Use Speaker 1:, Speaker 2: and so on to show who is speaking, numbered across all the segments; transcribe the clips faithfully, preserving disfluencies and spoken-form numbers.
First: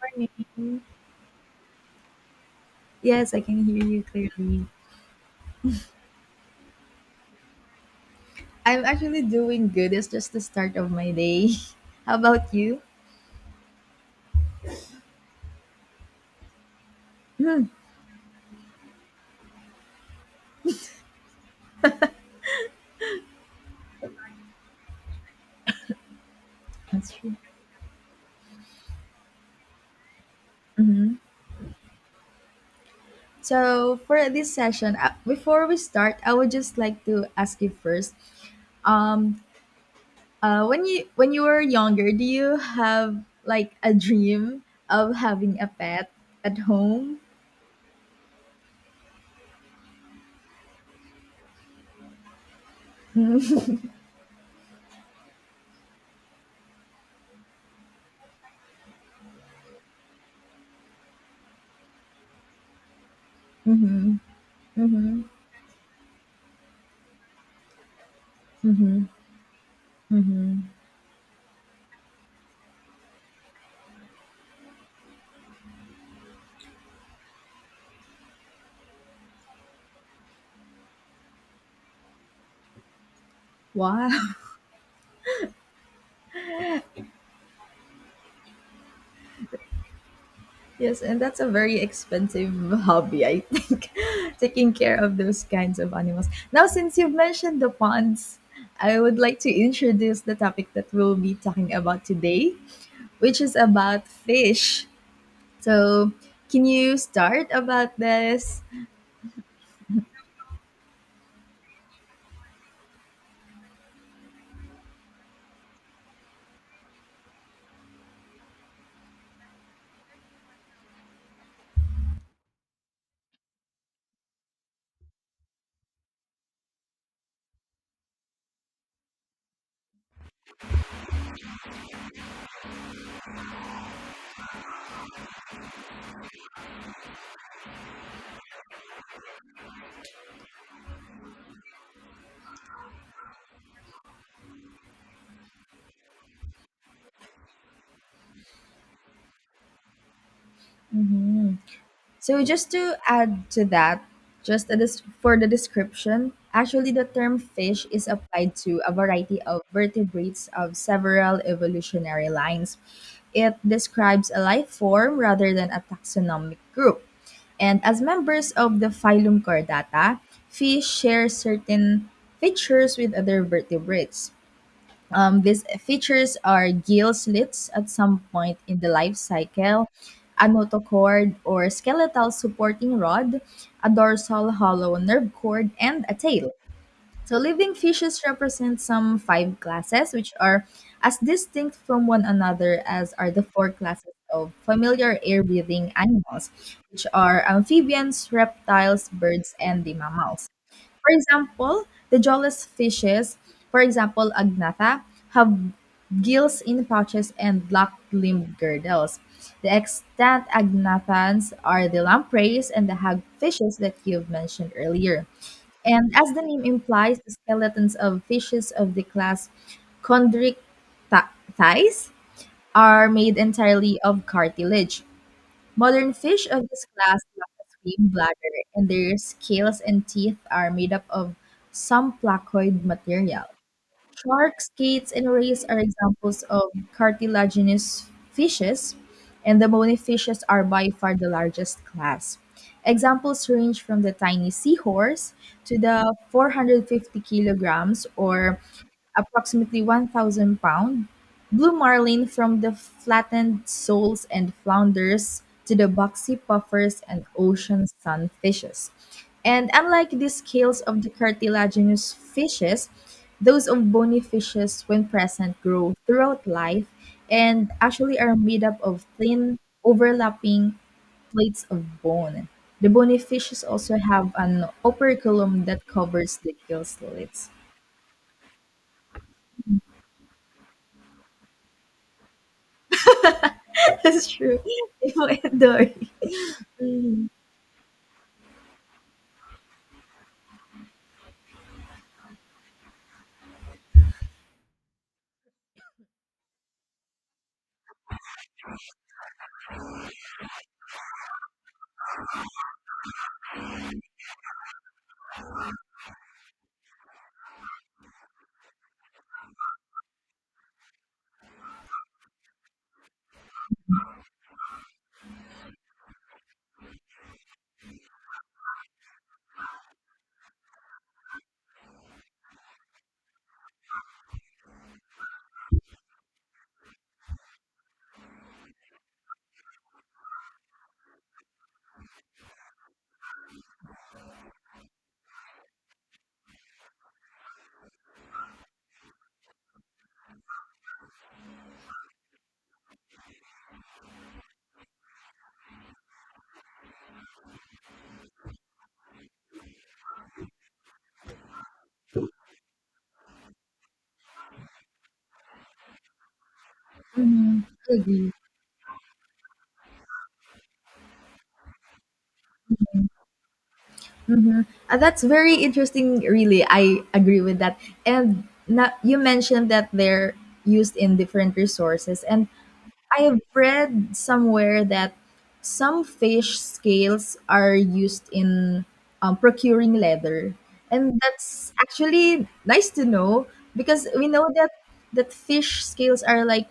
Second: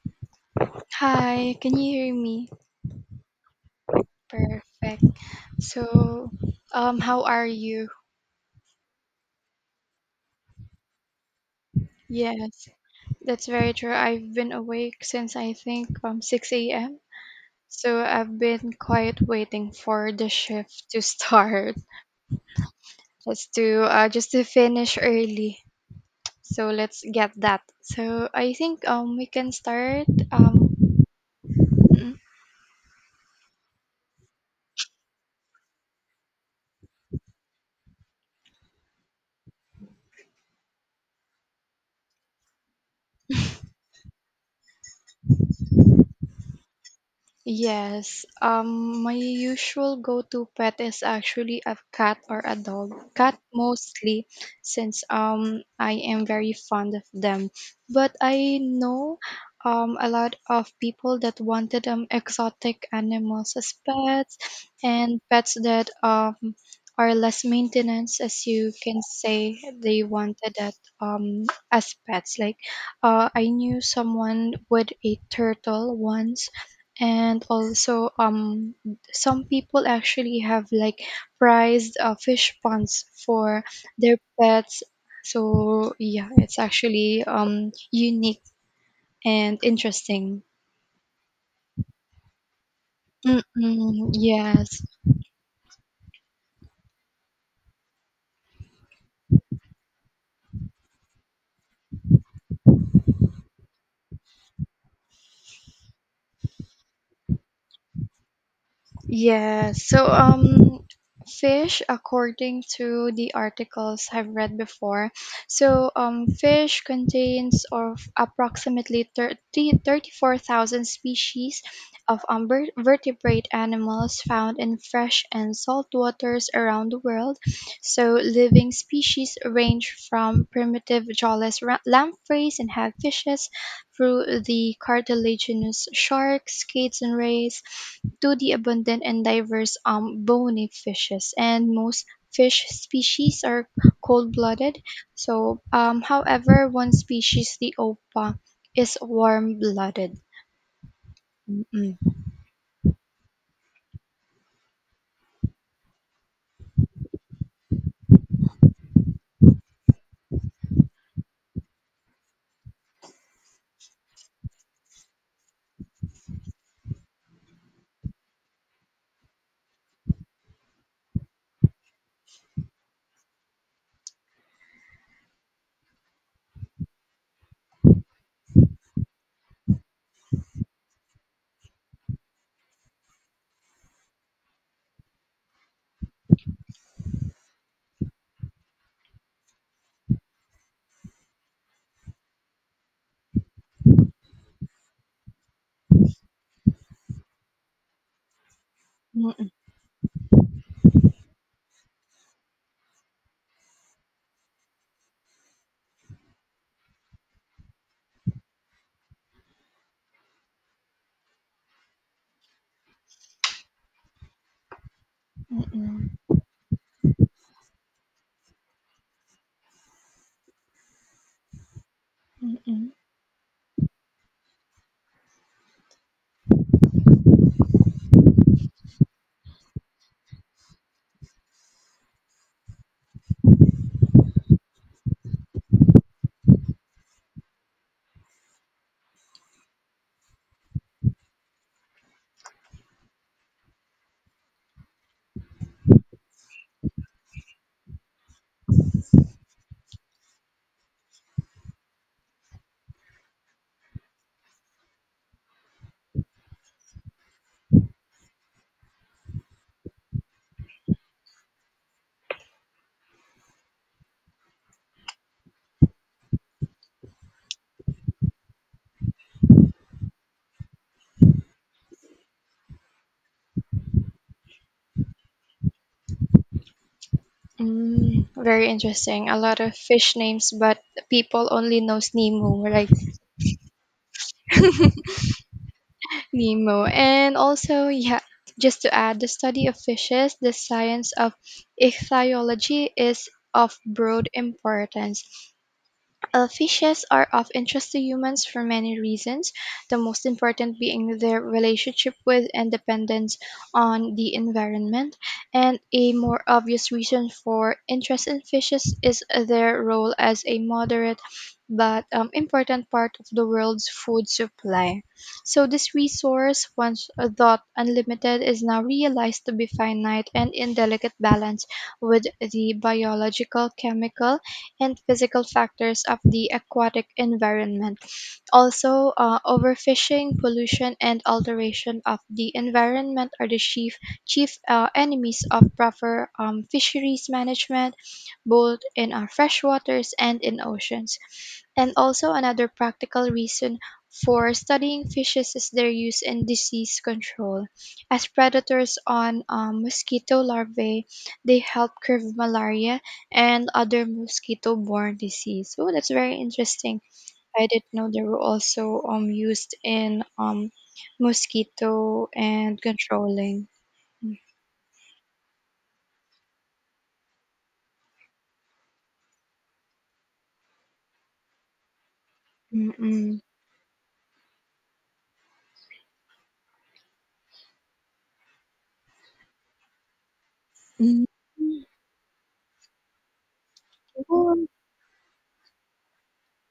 Speaker 1: Morning.
Speaker 2: Hi, can you hear me?
Speaker 1: Yes, I can hear you clearly.
Speaker 2: Perfect. So, um, how are you?
Speaker 1: I'm actually doing good. It's just the start of my day. How about
Speaker 2: Yes,
Speaker 1: you?
Speaker 2: that's very true. I've been awake since I think um six a m.
Speaker 1: Mm.
Speaker 2: So I've been quiet waiting for the shift to start, just to uh, just to finish early. So let's
Speaker 1: That's
Speaker 2: get
Speaker 1: true.
Speaker 2: that. So I think um we can start. Um,
Speaker 1: Hmm. So for this session, uh, before we start, I would just like to ask you first. Um, uh, when you when you were younger, do you have like a dream of having a pet at home?
Speaker 2: Yes, um, my usual go-to pet is actually a cat or a dog. Cat mostly, since um I am very fond of them. But I know um a lot of people that wanted um exotic animals as
Speaker 1: Mm-hmm.
Speaker 2: pets,
Speaker 1: Mm-hmm.
Speaker 2: and pets that um are less maintenance, as you can
Speaker 1: Mm-hmm.
Speaker 2: say they wanted
Speaker 1: Mm-hmm.
Speaker 2: that um as pets, like uh, I knew someone with a turtle once, and also um some people actually have like prized uh, fish ponds for their
Speaker 1: Wow.
Speaker 2: pets. So yeah, it's actually um unique and interesting.
Speaker 1: Yes, and that's a very expensive hobby, I think,
Speaker 2: Mm-mm, yes.
Speaker 1: taking care of those kinds of animals. Now, since you've mentioned the ponds, I would like to introduce the topic that we'll be talking about today, which is about fish. So, can you start about this?
Speaker 2: Yeah, so um fish according to the articles I've read before. So um fish contains of approximately thirty thirty four thousand species of um, ver- vertebrate animals found in fresh and salt waters around the world. So living species range from primitive jawless ra- lampreys and hagfishes, through the cartilaginous sharks, skates, and rays, to the abundant and diverse um, bony fishes. And most fish species are cold-blooded. So, um, however, one species, the opa, is warm-blooded.
Speaker 1: Mhm. So just to add to that, just a dis- for the description, actually the term fish is applied to a variety of vertebrates of several evolutionary lines. It describes a life form rather than a taxonomic group. And as members of the phylum Chordata, fish share certain features with other vertebrates. Um, these features are gill slits at some point in the life cycle, a notochord or skeletal supporting rod, a dorsal hollow nerve cord, and a tail. So living fishes represent some five classes, which are as distinct from one another as are the four classes of familiar air-breathing animals, which are amphibians, reptiles,
Speaker 2: Mm, mm,
Speaker 1: birds, and the mammals. For example, the jawless fishes, for example, agnatha, have gills in pouches and locked limb girdles. The extant agnathans are the lampreys and the hagfishes that you've mentioned earlier. And
Speaker 2: mm,
Speaker 1: as the name implies, the skeletons of fishes of the class chondrichthyes
Speaker 2: mm, mm.
Speaker 1: are made entirely of cartilage. Modern fish of this class lack a swim bladder, and their scales and teeth are made up of some placoid material. Sharks, skates, and rays are examples of cartilaginous fishes, and the bony fishes are by far the largest class. Examples range from the tiny seahorse to the 450 kilograms or approximately one thousand pound, blue marlin from the flattened soles and flounders to the boxy puffers and ocean sunfishes. And unlike the scales of the cartilaginous fishes, those of bony fishes, when present, grow throughout life and actually are made up of thin, overlapping plates of bone. The bony fishes also have an operculum that covers the gill slits.
Speaker 2: Mm. Very interesting. A lot of fish names, but people only knows Nemo, right?
Speaker 1: That's true. If i adore.
Speaker 2: Nemo. And also, yeah, just to add, the study of fishes, the science of ichthyology, is of broad importance. Uh, fishes are of interest to humans for many reasons, the most important being their relationship with and dependence on the environment. And a more obvious reason for interest in fishes is their role as a moderate but um, important part of the world's food supply. So, this resource, once thought unlimited, is now realized to be finite and in delicate balance with the biological, chemical, and physical factors of the aquatic environment. Also, uh, overfishing, pollution, and alteration of the environment are the chief, chief uh, enemies of proper um, fisheries management, both in our freshwaters and in oceans. And also another practical reason for studying fishes is their use in disease control. As predators on um, mosquito larvae, they help curb malaria and other mosquito-borne disease. Oh, that's very interesting.
Speaker 1: Mhm.
Speaker 2: I didn't know they
Speaker 1: Agree.
Speaker 2: were also um used in um mosquito and controlling.
Speaker 1: Mhm. Uh, that's very interesting. Really, I agree with that. And na- you mentioned that they're used in different resources, and I have
Speaker 2: Mm-mm.
Speaker 1: read somewhere that some fish scales are used in um, procuring leather, and
Speaker 2: Mm.
Speaker 1: that's actually nice to know because we know
Speaker 2: Oh,
Speaker 1: that that fish scales are like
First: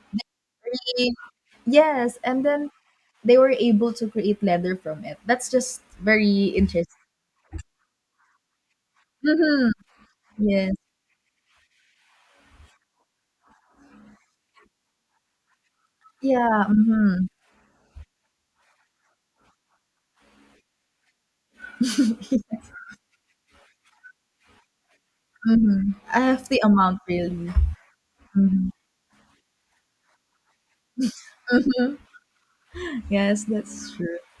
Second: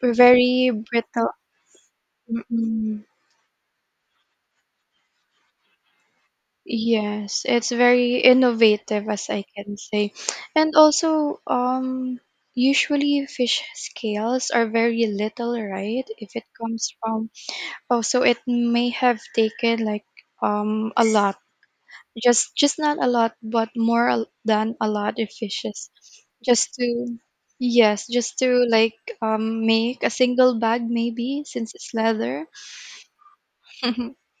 Speaker 2: we're very
Speaker 1: e-
Speaker 2: brittle.
Speaker 1: yes, and then
Speaker 2: Mm-mm.
Speaker 1: they were able to create leather from it. That's just very interesting.
Speaker 2: Yes, it's very innovative, as I
Speaker 1: Mhm.
Speaker 2: can say.
Speaker 1: Yes.
Speaker 2: And also um usually fish scales are very little, right? If it
Speaker 1: Yeah.
Speaker 2: comes from, oh, so it may have taken like um a lot. Just just not a lot, but more a- than a lot of fishes.
Speaker 1: Mhm. I have the
Speaker 2: Just to
Speaker 1: amount really.
Speaker 2: Yes, just to
Speaker 1: Mhm.
Speaker 2: like um make a single bag, maybe, since it's
Speaker 1: Mhm.
Speaker 2: leather.
Speaker 1: Yes, that's true.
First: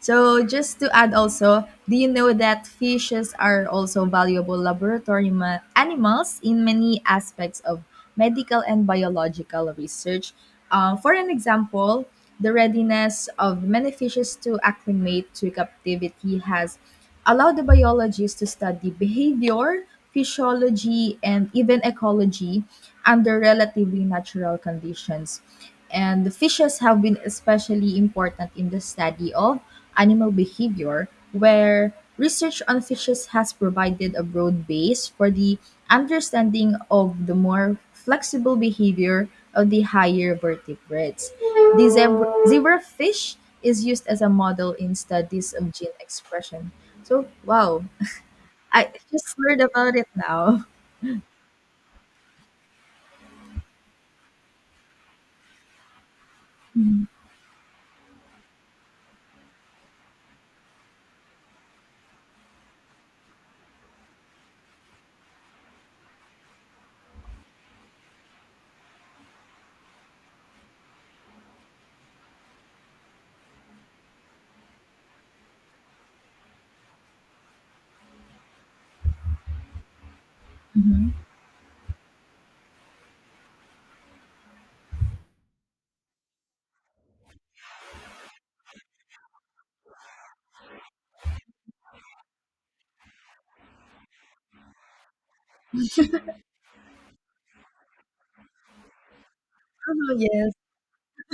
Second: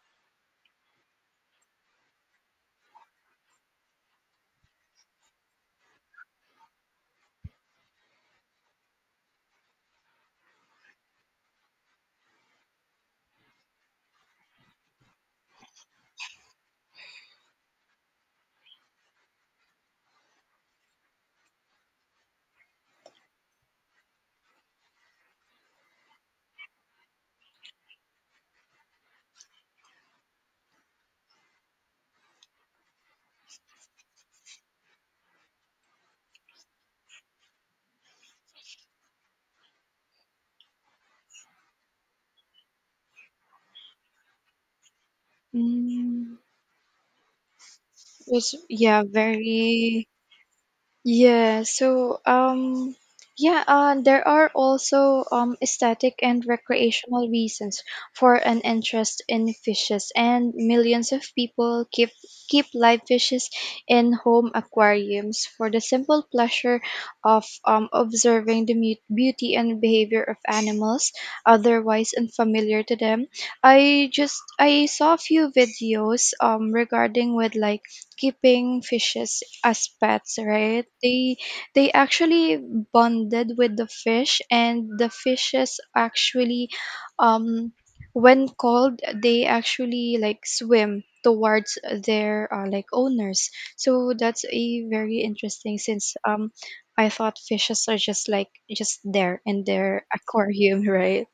Speaker 1: So just to add also, do you know that fishes are also valuable laboratory ma- animals in many aspects of medical and biological research. Uh, for an example, the readiness of many fishes to acclimate to captivity has allowed the biologists to study behavior, physiology, and even ecology under relatively natural conditions. And the fishes have been especially important in the study of animal behavior where research on fishes has provided a broad base for the understanding of the more flexible behavior of the higher vertebrates. The zebra, zebrafish is used as a model in studies of gene
Speaker 2: Mm,
Speaker 1: expression. So, wow,
Speaker 2: it's,
Speaker 1: I
Speaker 2: yeah,
Speaker 1: just heard about
Speaker 2: very.
Speaker 1: it now.
Speaker 2: Yeah, so um yeah, uh, there are also um aesthetic and recreational reasons for an interest in fishes, and millions of people keep keep live fishes in home aquariums for the simple pleasure of um observing the mute beauty and behavior of animals otherwise unfamiliar to them. I just I saw a few videos um regarding with like keeping fishes as pets, right?
Speaker 1: Mhm.
Speaker 2: They they actually bonded with the fish, and the fishes actually, um when cold, they actually like swim towards their uh, like owners. So that's a very interesting, since um I thought fishes are just like just there in their
Speaker 1: Oh, yes.
Speaker 2: aquarium, right?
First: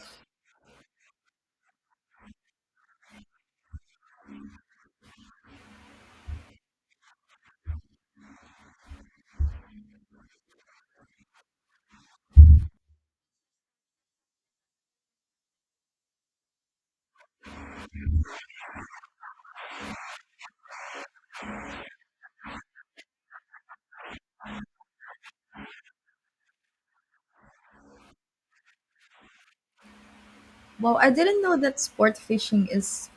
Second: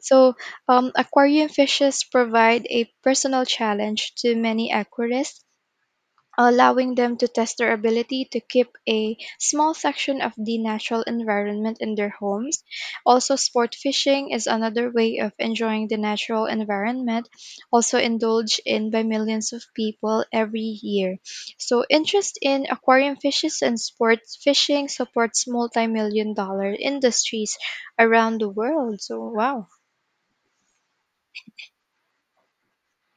Speaker 2: So um, aquarium fishes provide a personal challenge to many aquarists, allowing them to test their ability to keep a small section of the natural environment in their homes. Also, sport fishing is another way of enjoying the natural environment, also indulged in by millions of people every year. So, interest in aquarium fishes and sport fishing supports multi million dollar industries around the world. So, wow.
Speaker 1: Wow! I didn't know that sport fishing is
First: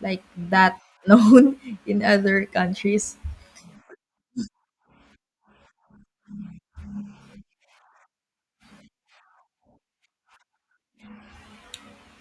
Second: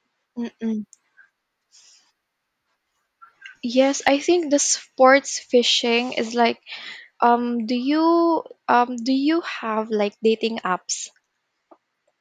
Speaker 1: like that
Speaker 2: Mm-mm.
Speaker 1: known in other countries.
Speaker 2: Yes, I think the sports fishing is like. Um, do you um do you have like dating apps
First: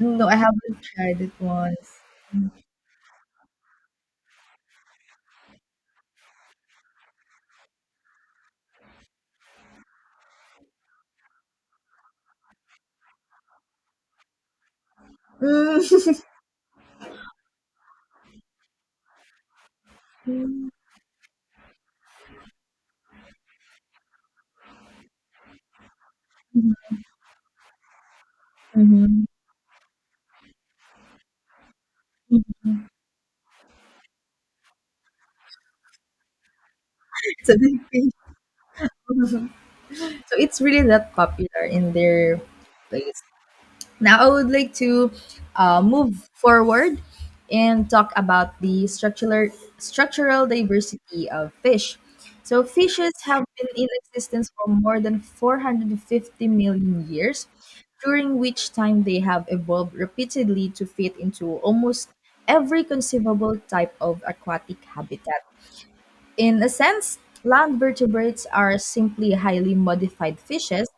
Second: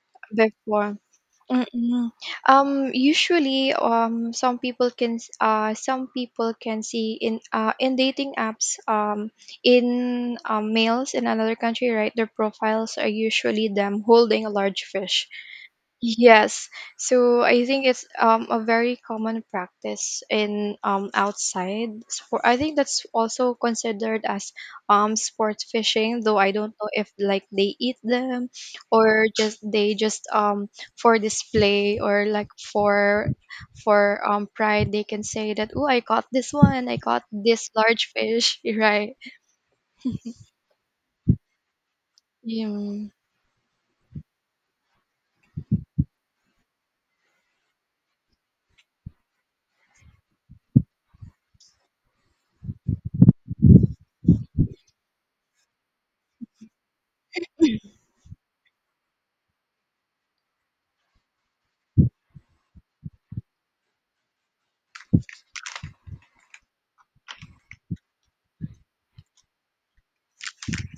Speaker 1: No, I haven't
Speaker 2: before?
Speaker 1: tried it once.
Speaker 2: Mm-mm. Um, usually, um, some people can s- uh some people can see in uh in dating apps, um in um, males in another country, right? Their profiles are usually them holding a large fish.
Speaker 1: Mm.
Speaker 2: Yes. So I think it's um, a very common practice
Speaker 1: Mhm,
Speaker 2: in um, outside sport. I think that's also considered as um, sport fishing, though I don't know if like they eat them,
Speaker 1: mhm,
Speaker 2: or just they just um for display, or like
Speaker 1: mhm.
Speaker 2: for for um pride. They can say that, oh, I caught this one, I caught
Speaker 1: So
Speaker 2: this
Speaker 1: they
Speaker 2: large
Speaker 1: think-
Speaker 2: fish, right?
Speaker 1: so it's really that popular in their
Speaker 2: Mm,
Speaker 1: place. Now I would like to uh, move forward and talk about the structural structural diversity of fish. So fishes have been in existence for more than four hundred fifty million years, during which time they have evolved repeatedly to fit into almost every conceivable type of aquatic habitat. In a sense, land vertebrates are simply highly modified fishes.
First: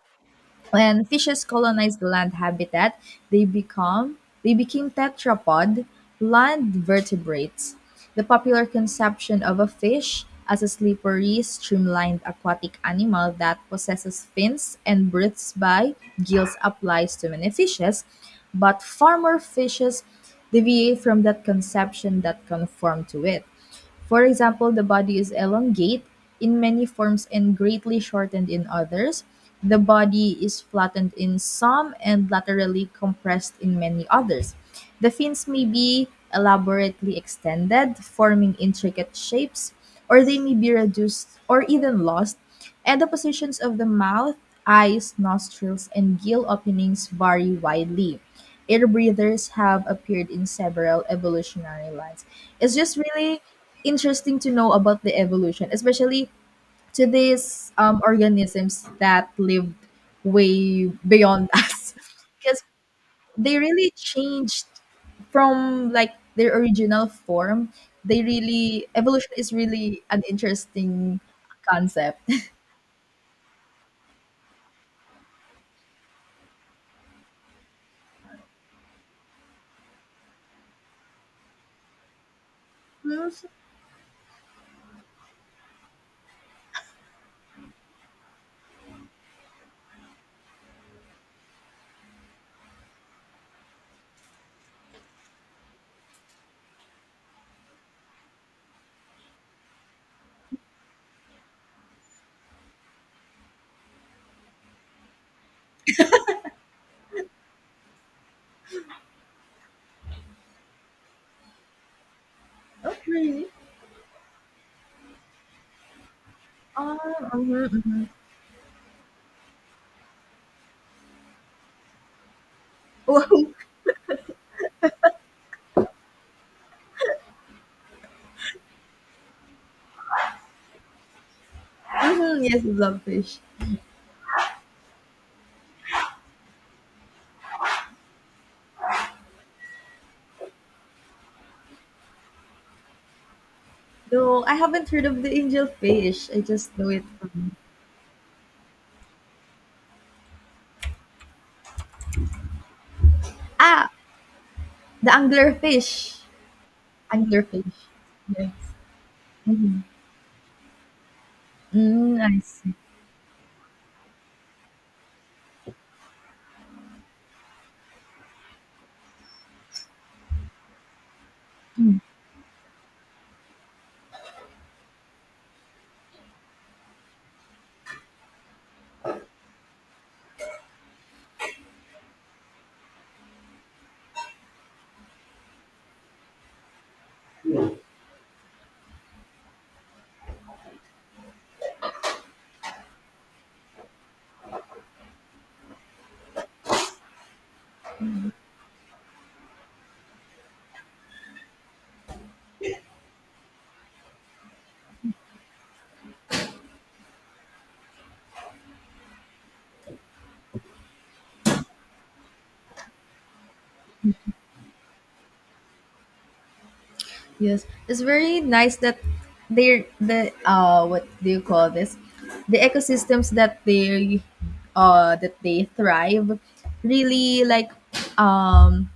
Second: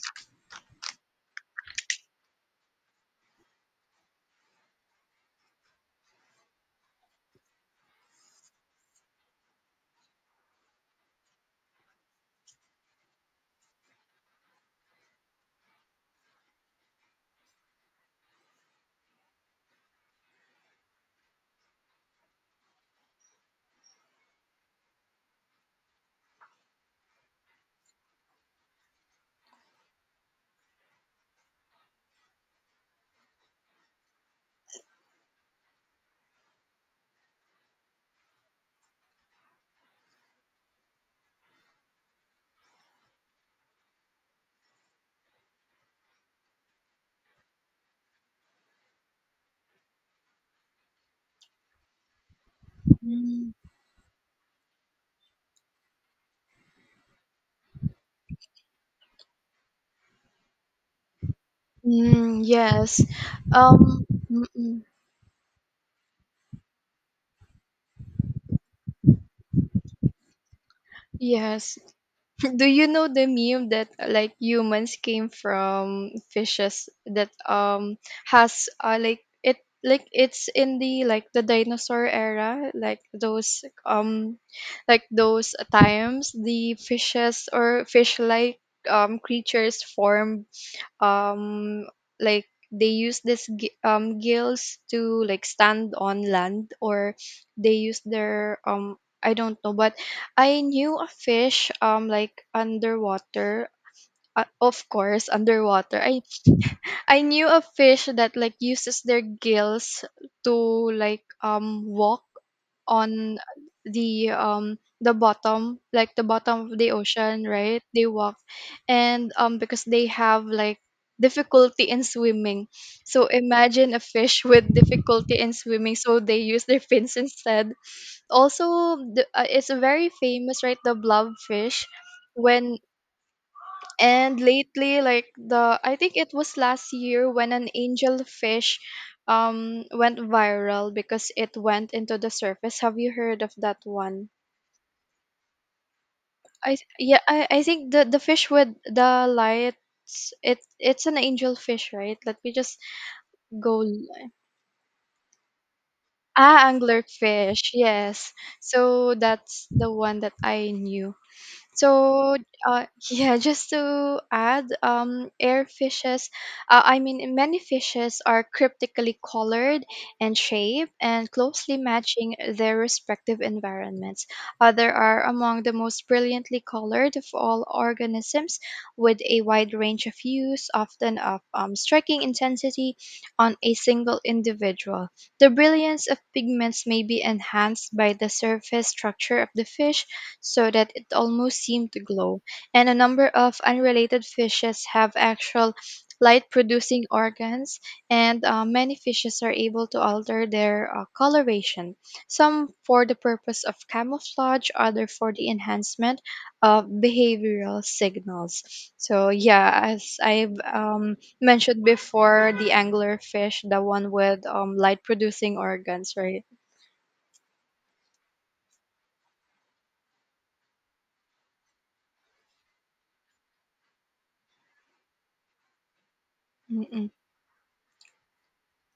Speaker 1: When fishes colonize the land habitat, they become they became tetrapod land vertebrates. The popular conception of a fish as a slippery, streamlined aquatic animal that possesses fins and breathes by gills applies to many fishes, but farmer fishes deviate from that conception that conform to it. For example, the body is elongate in many forms and greatly shortened in others. The body is flattened in some and laterally compressed in many others. The fins may be elaborately extended, forming intricate shapes, or they may be reduced or even lost and the positions of the mouth, eyes, nostrils, and gill openings vary widely. Air breathers have appeared in several evolutionary lines. It's just really
Speaker 2: mm,
Speaker 1: interesting to know about the evolution, especially to these um, organisms that lived way beyond us,
Speaker 2: mm,
Speaker 1: because
Speaker 2: yes.
Speaker 1: they really
Speaker 2: Um, mm,
Speaker 1: changed
Speaker 2: mm.
Speaker 1: from like their original form. They really Evolution is really an interesting
Speaker 2: Yes.
Speaker 1: concept.
Speaker 2: Do you know the meme that uh, like humans came from fishes, that um has, uh, like it like it's in the like the dinosaur era, like those um like those times the fishes or fish like um creatures formed, um like they use this gi- um gills to like stand on land, or they use their um I don't know, but I knew a fish um like underwater, uh, of course underwater, I I knew a fish that like uses their gills to like um walk
Speaker 1: Oh,
Speaker 2: on
Speaker 1: really?
Speaker 2: the um the bottom, like the bottom of the
Speaker 1: Uh,
Speaker 2: ocean,
Speaker 1: mhm,
Speaker 2: right? They
Speaker 1: mhm.
Speaker 2: walk, and um because they have like difficulty in swimming, so
Speaker 1: Wow.
Speaker 2: imagine a fish with difficulty in swimming, so they use their fins instead. Also the, uh, it's very famous, right? The blobfish.
Speaker 1: Mhm, yes,
Speaker 2: When
Speaker 1: love fish.
Speaker 2: and Lately, like, the I think it was last year when an angelfish um went viral because it went into the surface. Have you heard of that one?
Speaker 1: Though I haven't heard of the angel fish. I
Speaker 2: I
Speaker 1: just
Speaker 2: th-
Speaker 1: know it
Speaker 2: yeah I,
Speaker 1: from
Speaker 2: I think the the fish with the lights, it it's an angel fish, right? Let me just go
Speaker 1: ah
Speaker 2: l-
Speaker 1: the angler fish.
Speaker 2: ah
Speaker 1: Angler
Speaker 2: anglerfish,
Speaker 1: fish.
Speaker 2: yes.
Speaker 1: Yes.
Speaker 2: So that's
Speaker 1: Mm-hmm.
Speaker 2: the one that I knew.
Speaker 1: Mm,
Speaker 2: So
Speaker 1: I see.
Speaker 2: uh, yeah, just to add, um, air fishes, uh, I mean many fishes are cryptically colored and shaped and closely
Speaker 1: Mm.
Speaker 2: matching their respective environments. Other are among the most brilliantly colored of all organisms, with a wide range of hues, often of um, striking intensity on a single individual. The brilliance of pigments may be enhanced by the surface structure of the fish so that it almost seemed to glow, and a number of unrelated fishes have actual light producing organs, and uh, many fishes are able to alter their uh, coloration, some for the purpose of camouflage, other for the enhancement of behavioral signals. So, yeah, as I've um, mentioned before, the angler fish, the one with um, light producing organs, right?
Speaker 1: Yes, it's very nice that they're the uh what do you call this? The ecosystems that they uh that they thrive
Speaker 2: Mm-mm.
Speaker 1: really like um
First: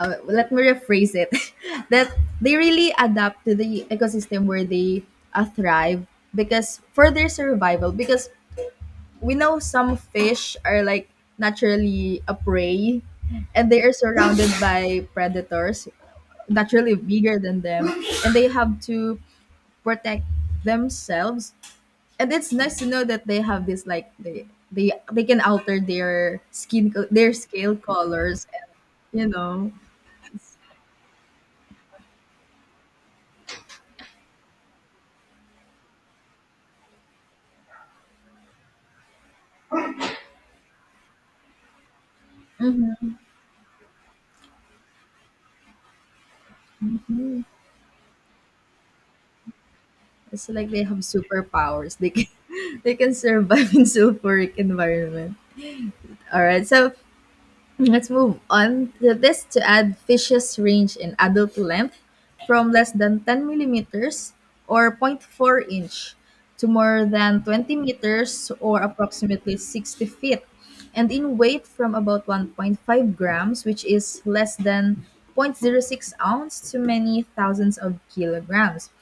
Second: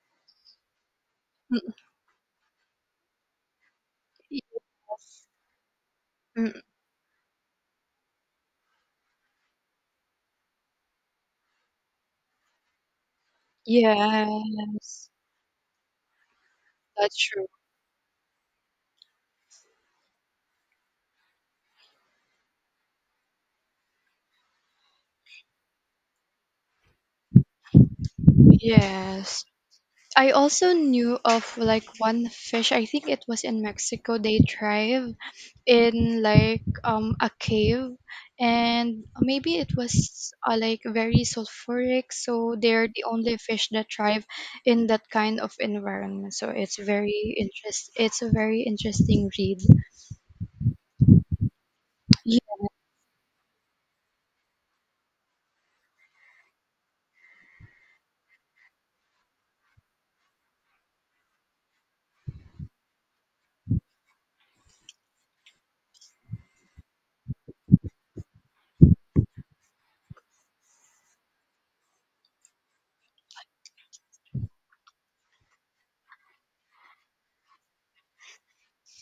Speaker 1: uh, let me rephrase it
Speaker 2: Mm-mm.
Speaker 1: that they really adapt to the ecosystem where they uh, thrive
Speaker 2: Yes.
Speaker 1: because for their survival because we know some fish are like naturally a prey and they are surrounded by
Speaker 2: Yes,
Speaker 1: predators naturally
Speaker 2: that's
Speaker 1: bigger
Speaker 2: true.
Speaker 1: than them and they have to protect themselves and it's nice to know that they have this like they they they can alter their skin co- their scale colors and you
Speaker 2: Yes.
Speaker 1: know.
Speaker 2: I also knew of, like, one fish, I think it was in Mexico. They thrive in like um a cave, and maybe it was uh, like very sulfuric, so they're the only fish that thrive in that kind of environment. So it's very interest it's a very interesting read.
Speaker 1: It's like they have superpowers. They can
Speaker 2: Yeah.
Speaker 1: they can survive in sulfuric environment. All right, so let's move on to this to add fish's range in adult length from less than ten millimeters or point 0.4 inch to more than twenty meters or approximately sixty feet and in weight from about one point five grams which is less than zero point zero 0.06 ounce to many thousands of kilograms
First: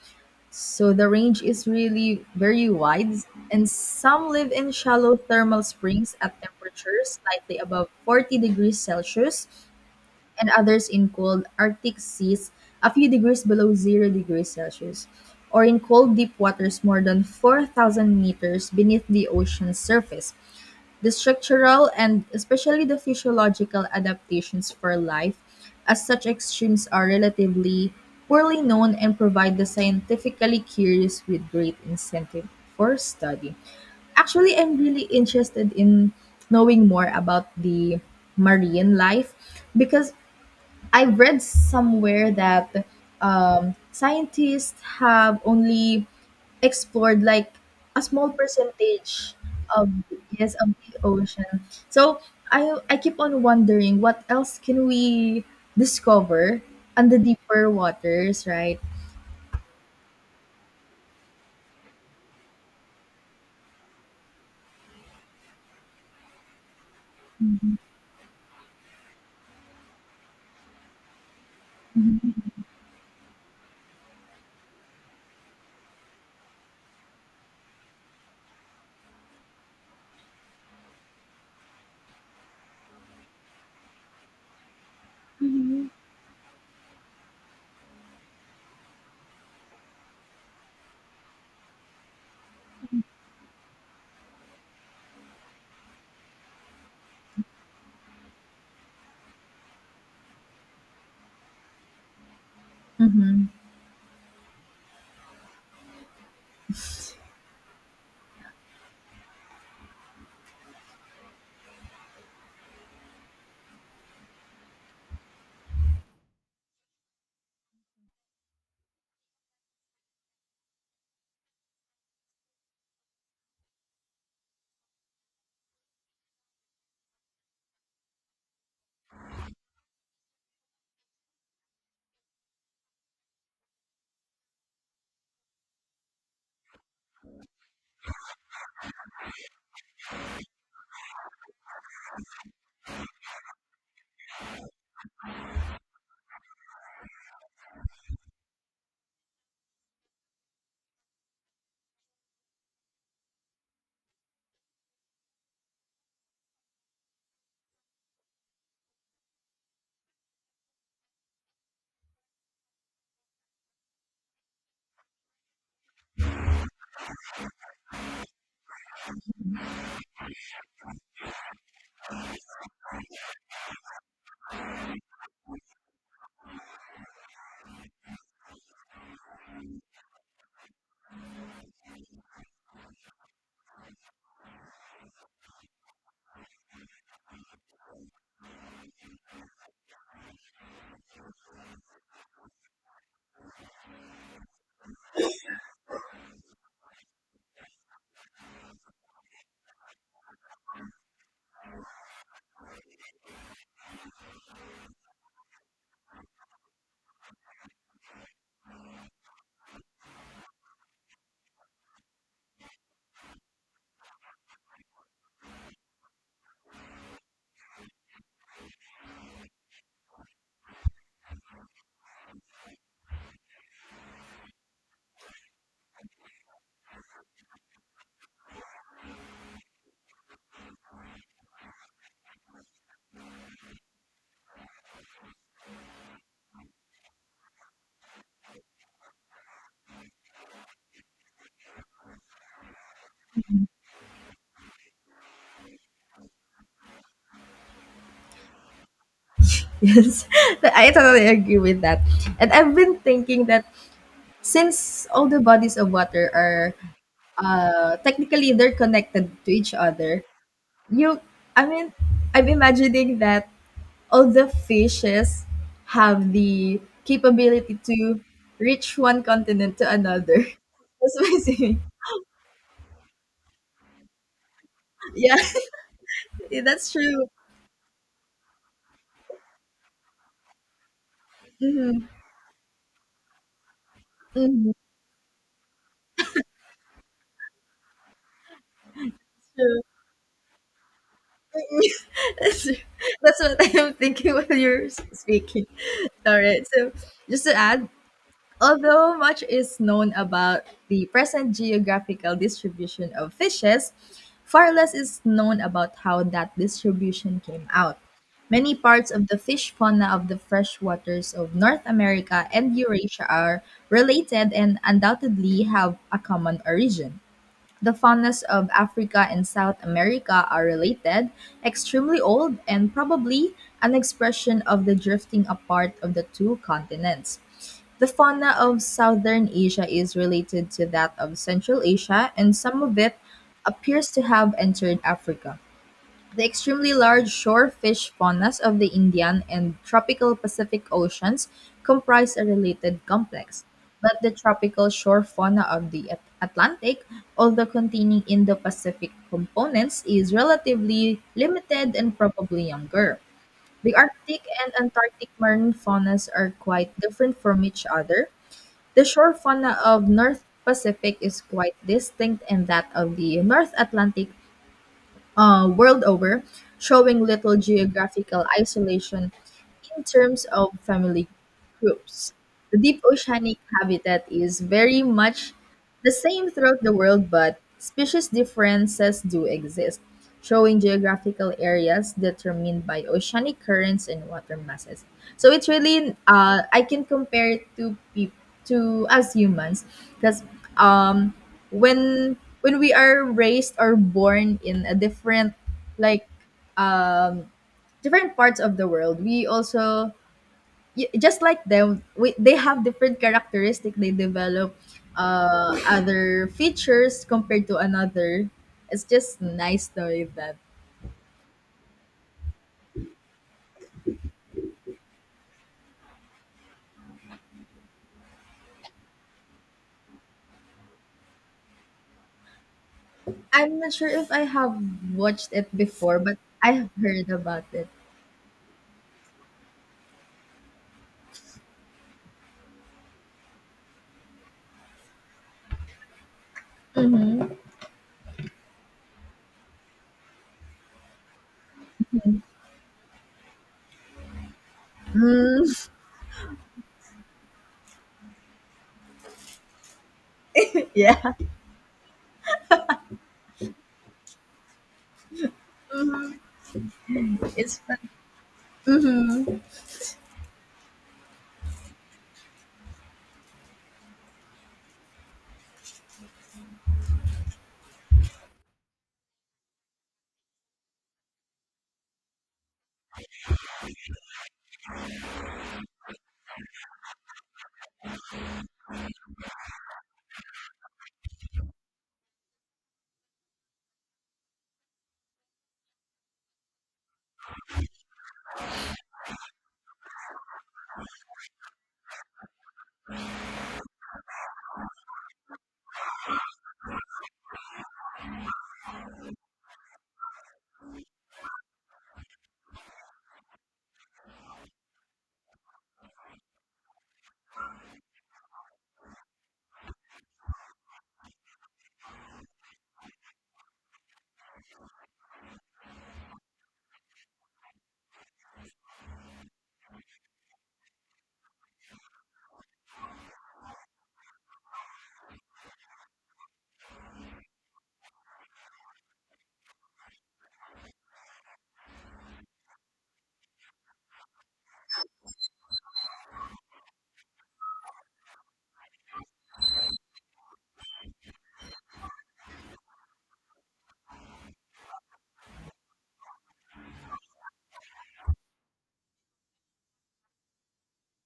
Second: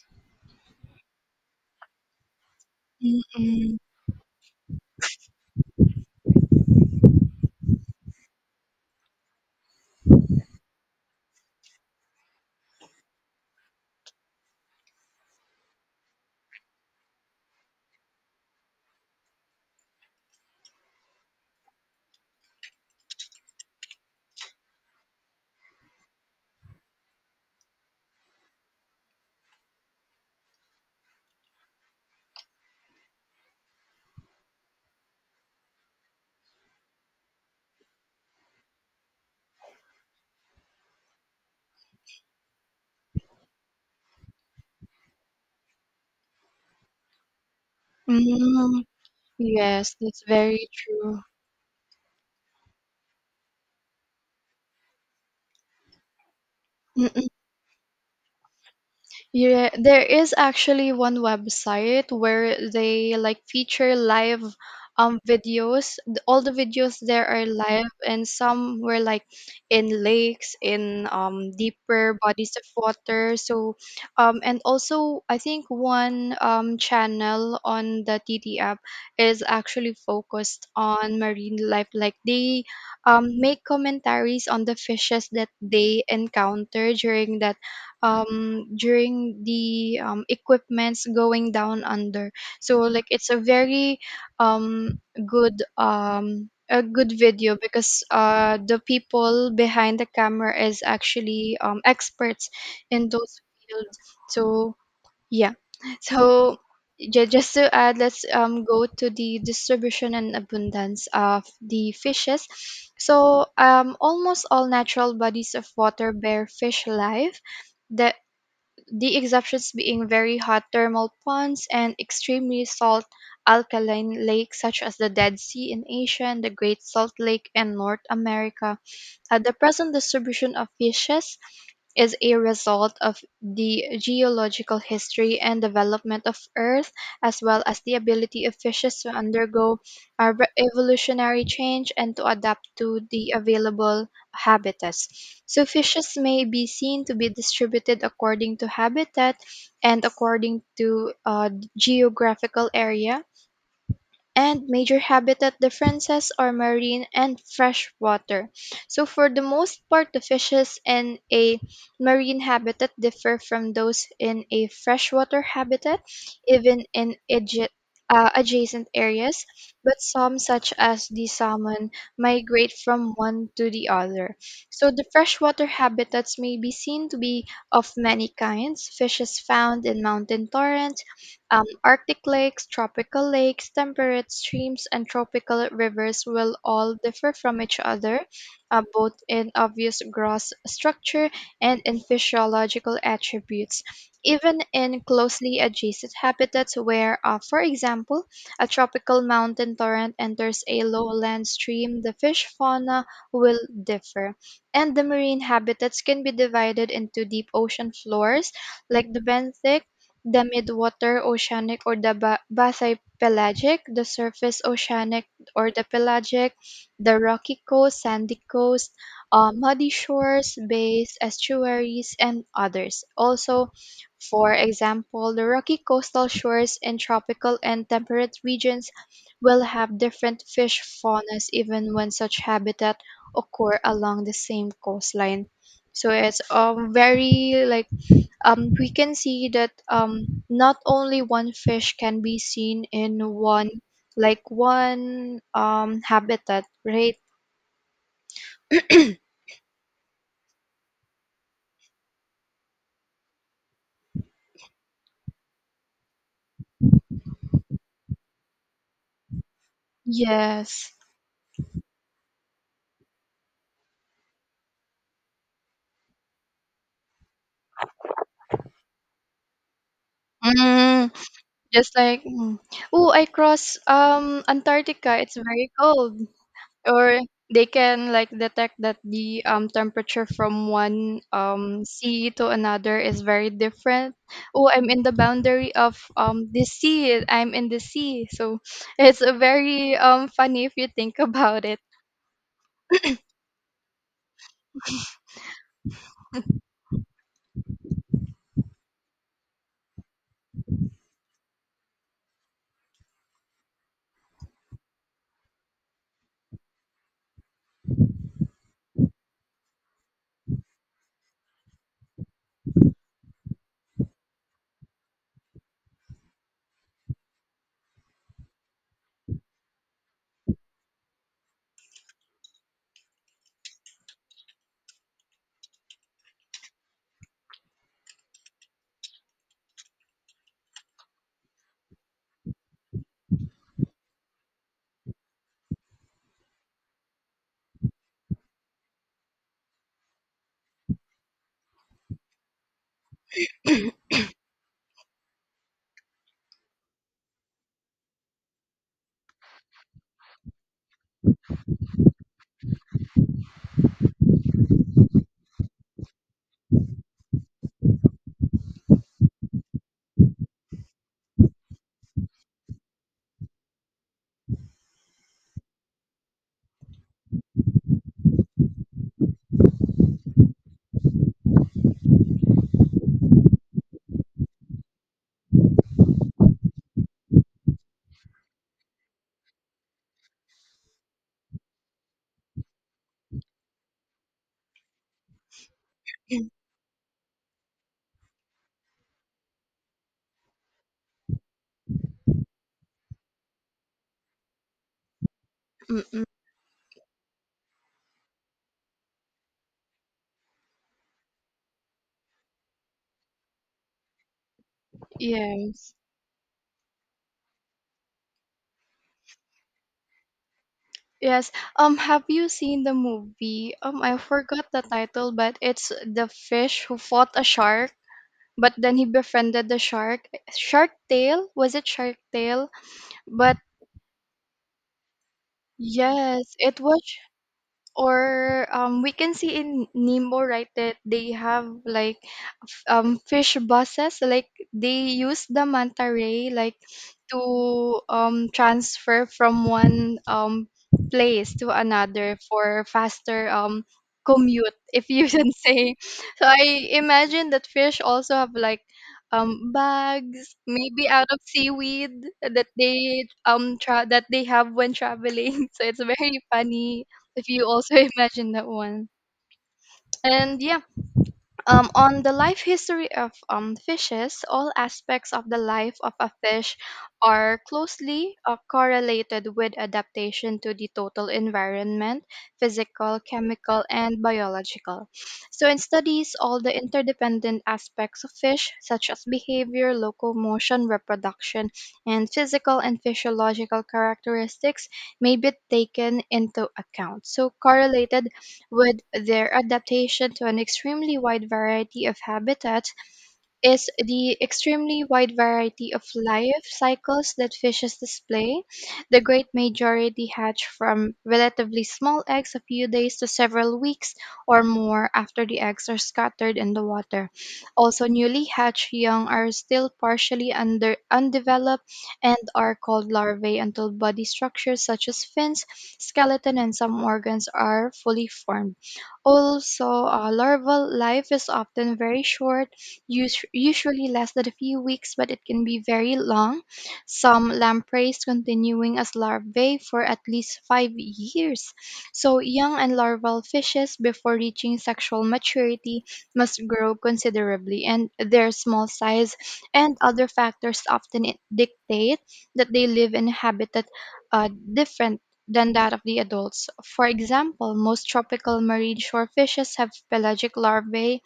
Speaker 1: so the range is really very wide, and
Speaker 2: Mm-mm.
Speaker 1: some live in shallow thermal springs at temperatures slightly above forty degrees Celsius, and others in cold Arctic seas a few degrees below zero degrees Celsius, or in cold deep waters more than four thousand meters beneath the ocean's surface. The structural and especially the physiological adaptations for life as such extremes are relatively poorly known and provide the scientifically curious with great incentive for study. Actually, I'm really interested in knowing more about the marine life because I read somewhere that um, scientists have only explored like a small
Speaker 2: Mm,
Speaker 1: percentage of
Speaker 2: yes, that's
Speaker 1: yes
Speaker 2: very
Speaker 1: of the ocean. So I I keep on wondering what else can we discover on the
Speaker 2: true.
Speaker 1: deeper waters, right?
Speaker 2: Yeah, there is actually one website where they like feature live um videos. Th- All the videos there are live, and some were like in lakes, in um deeper bodies of water. So um and also I think one um channel on the T T app is actually focused on marine life. Like they um make commentaries on the fishes that
Speaker 1: Hmm.
Speaker 2: they encounter during that um during the um equipments going down under. So like it's a very um good um a good video, because uh the people behind the camera is actually um experts in those
Speaker 1: Mm-hmm.
Speaker 2: fields. So yeah. So ju- just to add, let's um go to the distribution and abundance of the fishes. So um almost all natural bodies of water bear fish life. The the exceptions being very hot thermal ponds and extremely salt alkaline lakes, such as the Dead Sea in Asia and the Great Salt Lake in North America. At the present, distribution of fishes is a result of the geological history and development of Earth, as well as the ability of fishes to undergo uh, re- evolutionary change and to adapt to the available habitats. So, fishes may be seen to be distributed according to habitat and according to uh, geographical area, and major habitat differences are marine and freshwater. So for the most part, the fishes in a marine habitat differ from those in a freshwater habitat, even in adja- uh, adjacent areas, but some, such as the salmon, migrate from one to the other. So the freshwater habitats may be seen to be of many kinds. Fishes found in mountain torrents, um, Arctic lakes, tropical lakes, temperate streams, and tropical rivers will all differ from each other, uh, both in obvious gross structure and in physiological attributes. Even in closely adjacent habitats, where, uh, for example, a tropical mountain torrent enters a lowland stream, the fish fauna will differ. And the marine habitats can be divided into deep ocean floors, like the benthic, the midwater oceanic, or the ba- bathypelagic, the surface oceanic or the pelagic, the rocky coast, sandy coast, uh, muddy shores, bays, estuaries, and others. Also, for example, the rocky coastal shores in tropical and temperate regions will have different fish faunas even when such habitat occur along the same coastline. So it's um, very like um, we can see that um, not only one fish can be seen in one like one um, habitat, right?
Speaker 1: Yes, I totally agree with that. And I've been thinking that since all the bodies of water are uh, technically they're connected to each other.
Speaker 2: Yes.
Speaker 1: You, I mean, I'm imagining that all the fishes have the capability to reach one continent to another.
Speaker 2: Mm,
Speaker 1: That's what I say.
Speaker 2: just like mm. Oh, I cross um, Antarctica, it's
Speaker 1: Yeah,
Speaker 2: very cold.
Speaker 1: that's
Speaker 2: Or
Speaker 1: true.
Speaker 2: they can like detect that the um, temperature from one um,
Speaker 1: Mm-hmm.
Speaker 2: sea to another is very different. Oh,
Speaker 1: Mm-hmm.
Speaker 2: I'm in the boundary of um, the sea, I'm in the sea, so it's a
Speaker 1: True.
Speaker 2: very um, funny if you think about it.
Speaker 1: that's, that's what I am thinking while you're s- speaking. All right. So, just to add, although much is known about the present geographical distribution of fishes, far less is known about how that distribution came out. Many parts of the fish fauna of the freshwaters of North America and Eurasia are related and undoubtedly have a common origin. The faunas of Africa and South America are related, extremely old, and probably an expression of the drifting apart of the two continents. The fauna of southern Asia is related to that of Central Asia, and some of it appears to have entered Africa. The extremely large shore fish faunas of the Indian and tropical Pacific Oceans comprise a related complex, but the tropical shore fauna of the At- Atlantic, although containing Indo-Pacific components, is relatively limited and probably younger. The Arctic and Antarctic marine faunas are quite different from each other. The shore fauna of North Pacific is quite distinct and that of the North Atlantic uh, world over, showing little geographical isolation in terms of family groups. The deep oceanic habitat is very much the same throughout the world, but species differences do exist, showing geographical areas determined by oceanic currents and water masses. So it's really uh, I can compare it to peop- to as humans because um when when we are raised or born in a different
Speaker 2: Mm-mm.
Speaker 1: like um different parts of the world we also y- just like them we, they have different characteristic they develop uh
Speaker 2: yes
Speaker 1: other features compared to another it's just nice knowing that.
Speaker 2: yes um Have you seen the movie, um I forgot the title, but it's the fish who fought a shark, but then he befriended the shark? Shark Tale, was it Shark Tale? But
Speaker 1: I'm not sure if i have watched it before but
Speaker 2: yes,
Speaker 1: i
Speaker 2: it
Speaker 1: have
Speaker 2: was.
Speaker 1: heard about it.
Speaker 2: Or um, we can see in Nemo, right, that they have like f- um fish buses, like they use the manta ray like to um transfer from one um place to another for faster um commute, if you can say. So I imagine that fish also have like um bags maybe out
Speaker 1: Yeah.
Speaker 2: of seaweed that they um tra- that they have when traveling, so it's very funny if you
Speaker 1: It's
Speaker 2: also
Speaker 1: fun.
Speaker 2: imagine that one.
Speaker 1: Hmm.
Speaker 2: And yeah, um, on the life history of um, fishes, all aspects of the life of a fish are closely uh, correlated with adaptation to the total environment, physical, chemical, and biological. So, in studies, all the interdependent aspects of fish, such as behavior, locomotion, reproduction, and physical and physiological characteristics, may be taken into account. So, correlated with their adaptation to an extremely wide variety of habitats, is the extremely wide variety of life cycles that fishes display. The great majority hatch from relatively small eggs a few days to several weeks or more after the eggs are scattered in the water. Also, newly hatched young are still partially under, undeveloped and are called larvae until body structures such as fins, skeleton, and some organs are fully formed. Also, uh, larval life is often very short, us- usually lasted a few weeks, but it can be very long. Some lampreys continuing as larvae for at least five years. So, young and larval fishes, before reaching sexual maturity, must grow considerably, and their small size and other factors often i- dictate that they live in a habitat uh, different than that of the adults. For example, most tropical marine shore fishes have pelagic larvae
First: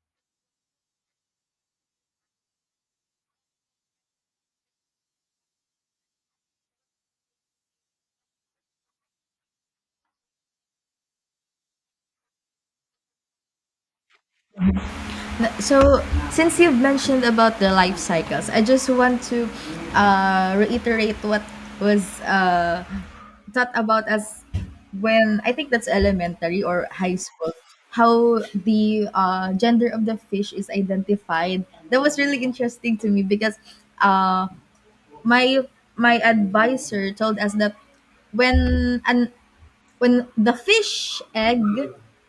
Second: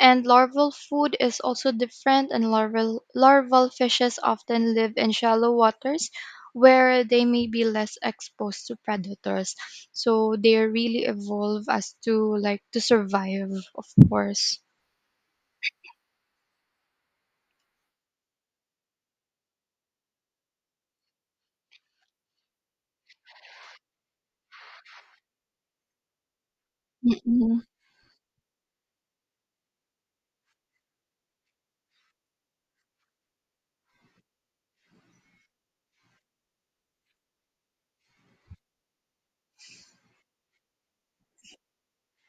Speaker 2: and larval food is also different, and larval, larval fishes often live in shallow waters where they may be less exposed to predators. So they really evolve as to like to survive, of course.
Speaker 1: So, since you've mentioned about the life cycles, I just want to uh, reiterate what was uh, taught about us when I think that's elementary or high school.
Speaker 2: Mm-mm.
Speaker 1: How the uh, gender of the fish is identified. That was really interesting to me because uh, my my advisor told us that when an when the fish egg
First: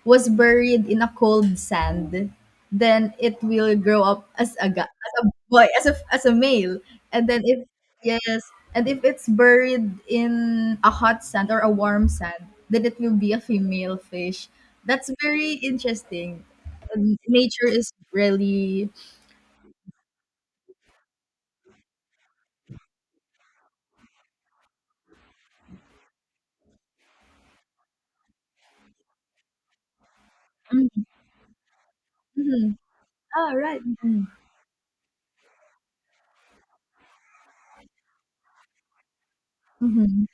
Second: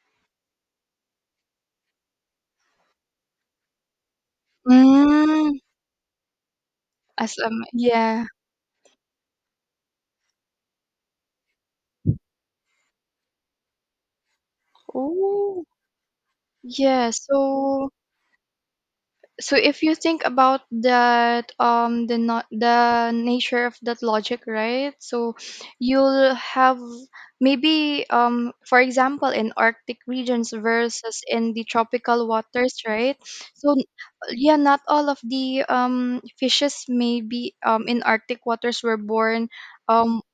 Speaker 1: was buried in a cold sand, then it will grow up as a gu- as a
Speaker 2: Mm,
Speaker 1: boy, as a as a male. And
Speaker 2: as
Speaker 1: then
Speaker 2: um,
Speaker 1: if
Speaker 2: yeah.
Speaker 1: yes, and if it's buried in a hot sand or a warm sand, then it will be a female fish. That's very
Speaker 2: Oh,
Speaker 1: interesting.
Speaker 2: yeah.
Speaker 1: And nature
Speaker 2: So
Speaker 1: is really
Speaker 2: so if you think about that, um the not the nature of that logic, right? So you'll have maybe um for example in Arctic regions
Speaker 1: Mhm,
Speaker 2: versus in the tropical
Speaker 1: mhm.
Speaker 2: waters, right?
Speaker 1: Ah,
Speaker 2: so
Speaker 1: right.
Speaker 2: n-
Speaker 1: Mhm,
Speaker 2: yeah, not all of the um fishes maybe um in Arctic waters were born. um
Speaker 1: mhm.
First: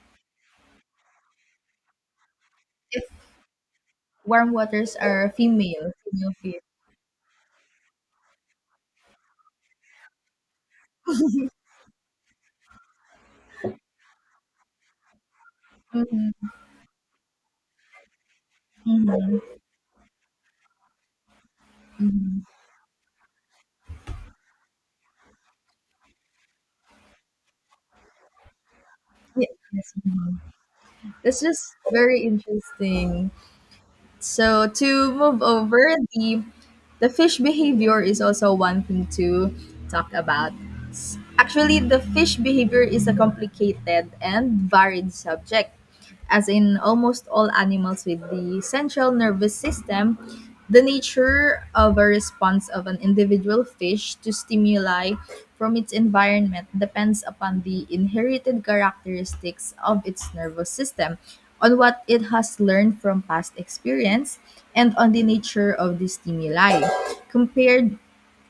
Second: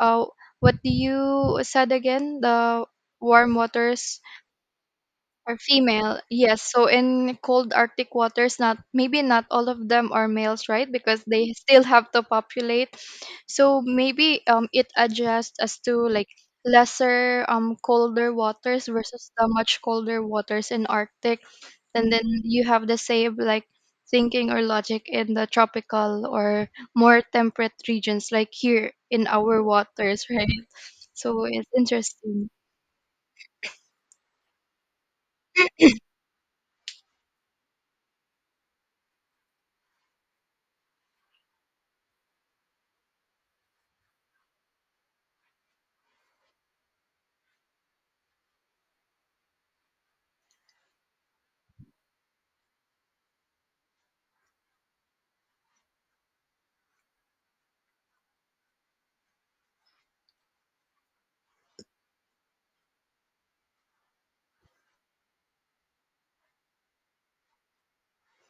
Speaker 2: uh, what do you said again, the
Speaker 1: If
Speaker 2: warm waters
Speaker 1: warm waters are
Speaker 2: are
Speaker 1: female,
Speaker 2: female.
Speaker 1: female fish.
Speaker 2: Yes. So in cold Arctic waters, not maybe not all of them are males, right? Because they still have to populate. So maybe um it adjusts as to like
Speaker 1: Mhm,
Speaker 2: lesser um colder waters versus the
Speaker 1: mhm,
Speaker 2: much colder waters in Arctic. And then
Speaker 1: mhm.
Speaker 2: you have the same like thinking or logic in the tropical or more temperate regions like here in
Speaker 1: Ye-
Speaker 2: our
Speaker 1: Yes,
Speaker 2: waters,
Speaker 1: ma'am.
Speaker 2: right?
Speaker 1: That's
Speaker 2: So
Speaker 1: just
Speaker 2: it's
Speaker 1: very
Speaker 2: interesting.
Speaker 1: interesting. So to move over, the the fish behavior is also one thing to talk about. S- Actually, the fish behavior is a complicated and varied subject. As in almost all animals with the central nervous system, the nature of a response of an individual fish to stimuli from its environment depends upon the inherited characteristics of its nervous system, on what it has learned from past experience, and on the nature of the stimuli. Compared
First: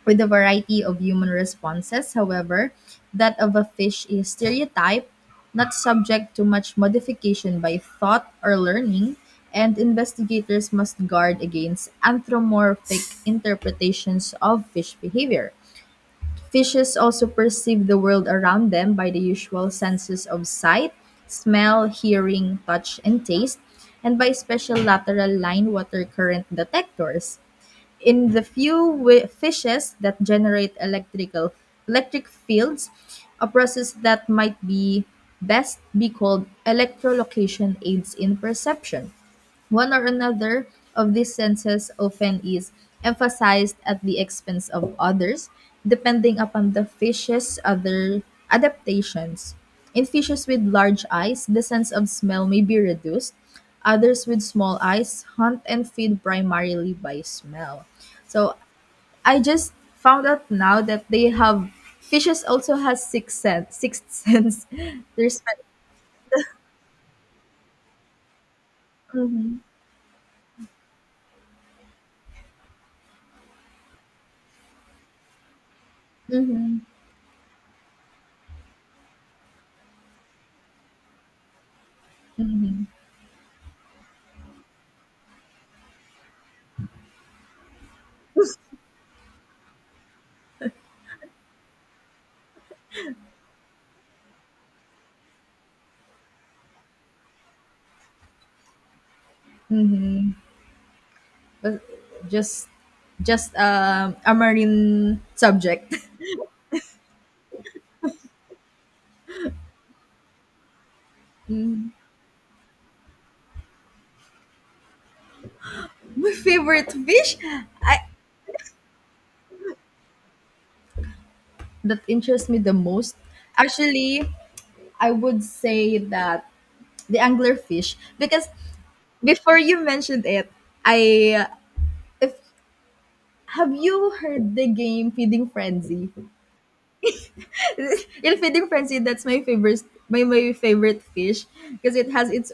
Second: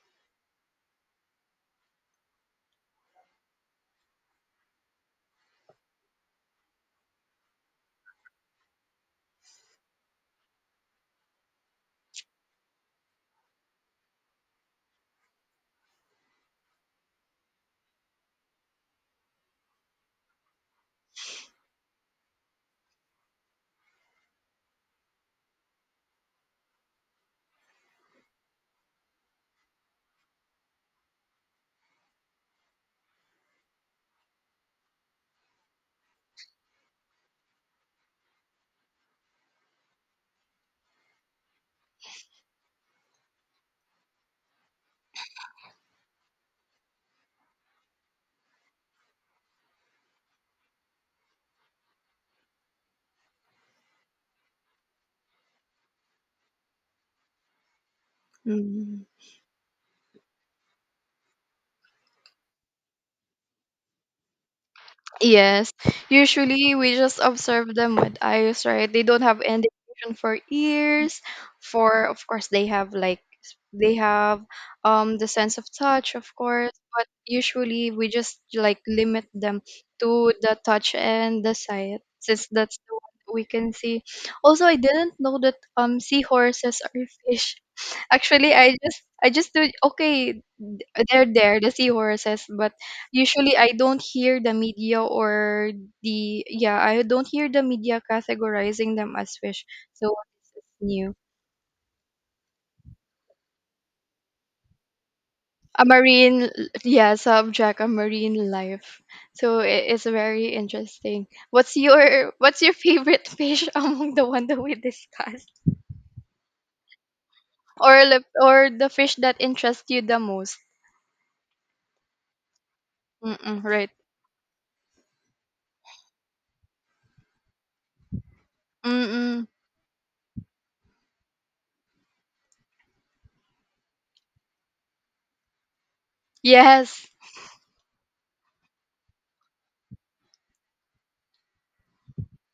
Speaker 1: with a variety of human responses, however, that of a fish is stereotyped, not subject to much modification by thought or learning, and investigators must guard against anthropomorphic interpretations of fish behavior. Fishes also perceive the world around them by the usual senses of sight, smell, hearing, touch, and taste, and by special lateral line water current detectors in the few wi- fishes that generate electrical electric fields, a process that might be best be called electrolocation aids in perception. One or another of these senses often is emphasized at the expense of others, depending upon the fish's other adaptations. In fishes with large eyes, the sense of smell may be reduced. Others with small eyes hunt and feed primarily by smell. So
Speaker 2: Mm.
Speaker 1: I just found out now that they have fishes also has six sense, sixth sense. There's
Speaker 2: Yes. Usually we just observe them with eyes, right? They don't have
Speaker 1: mm-hmm.
Speaker 2: indication for ears, for of course they have like s- they have um the sense of touch, of course, but usually we just like limit them to the touch and the sight since that's the one that we can see. Also, I didn't know that um seahorses are fish. Actually, I just I just do, okay. They're there, the seahorses, but usually I don't hear the media or the yeah, I don't hear the media categorizing them as fish. So this is new.
Speaker 1: But just just um, a marine
Speaker 2: A
Speaker 1: subject.
Speaker 2: marine, l- yeah, subject, a marine life. So it is very interesting. What's your what's your favorite fish among the one that we discussed,
Speaker 1: My favorite fish I
Speaker 2: or the- or the fish that interest you the most?
Speaker 1: that interests me the most,
Speaker 2: Mm-mm, right.
Speaker 1: actually I would say that the anglerfish because
Speaker 2: Mm-mm.
Speaker 1: before you mentioned it, I if have you heard the game Feeding Frenzy?
Speaker 2: Yes.
Speaker 1: In Feeding Frenzy, that's my favorite my, my favorite fish because it has its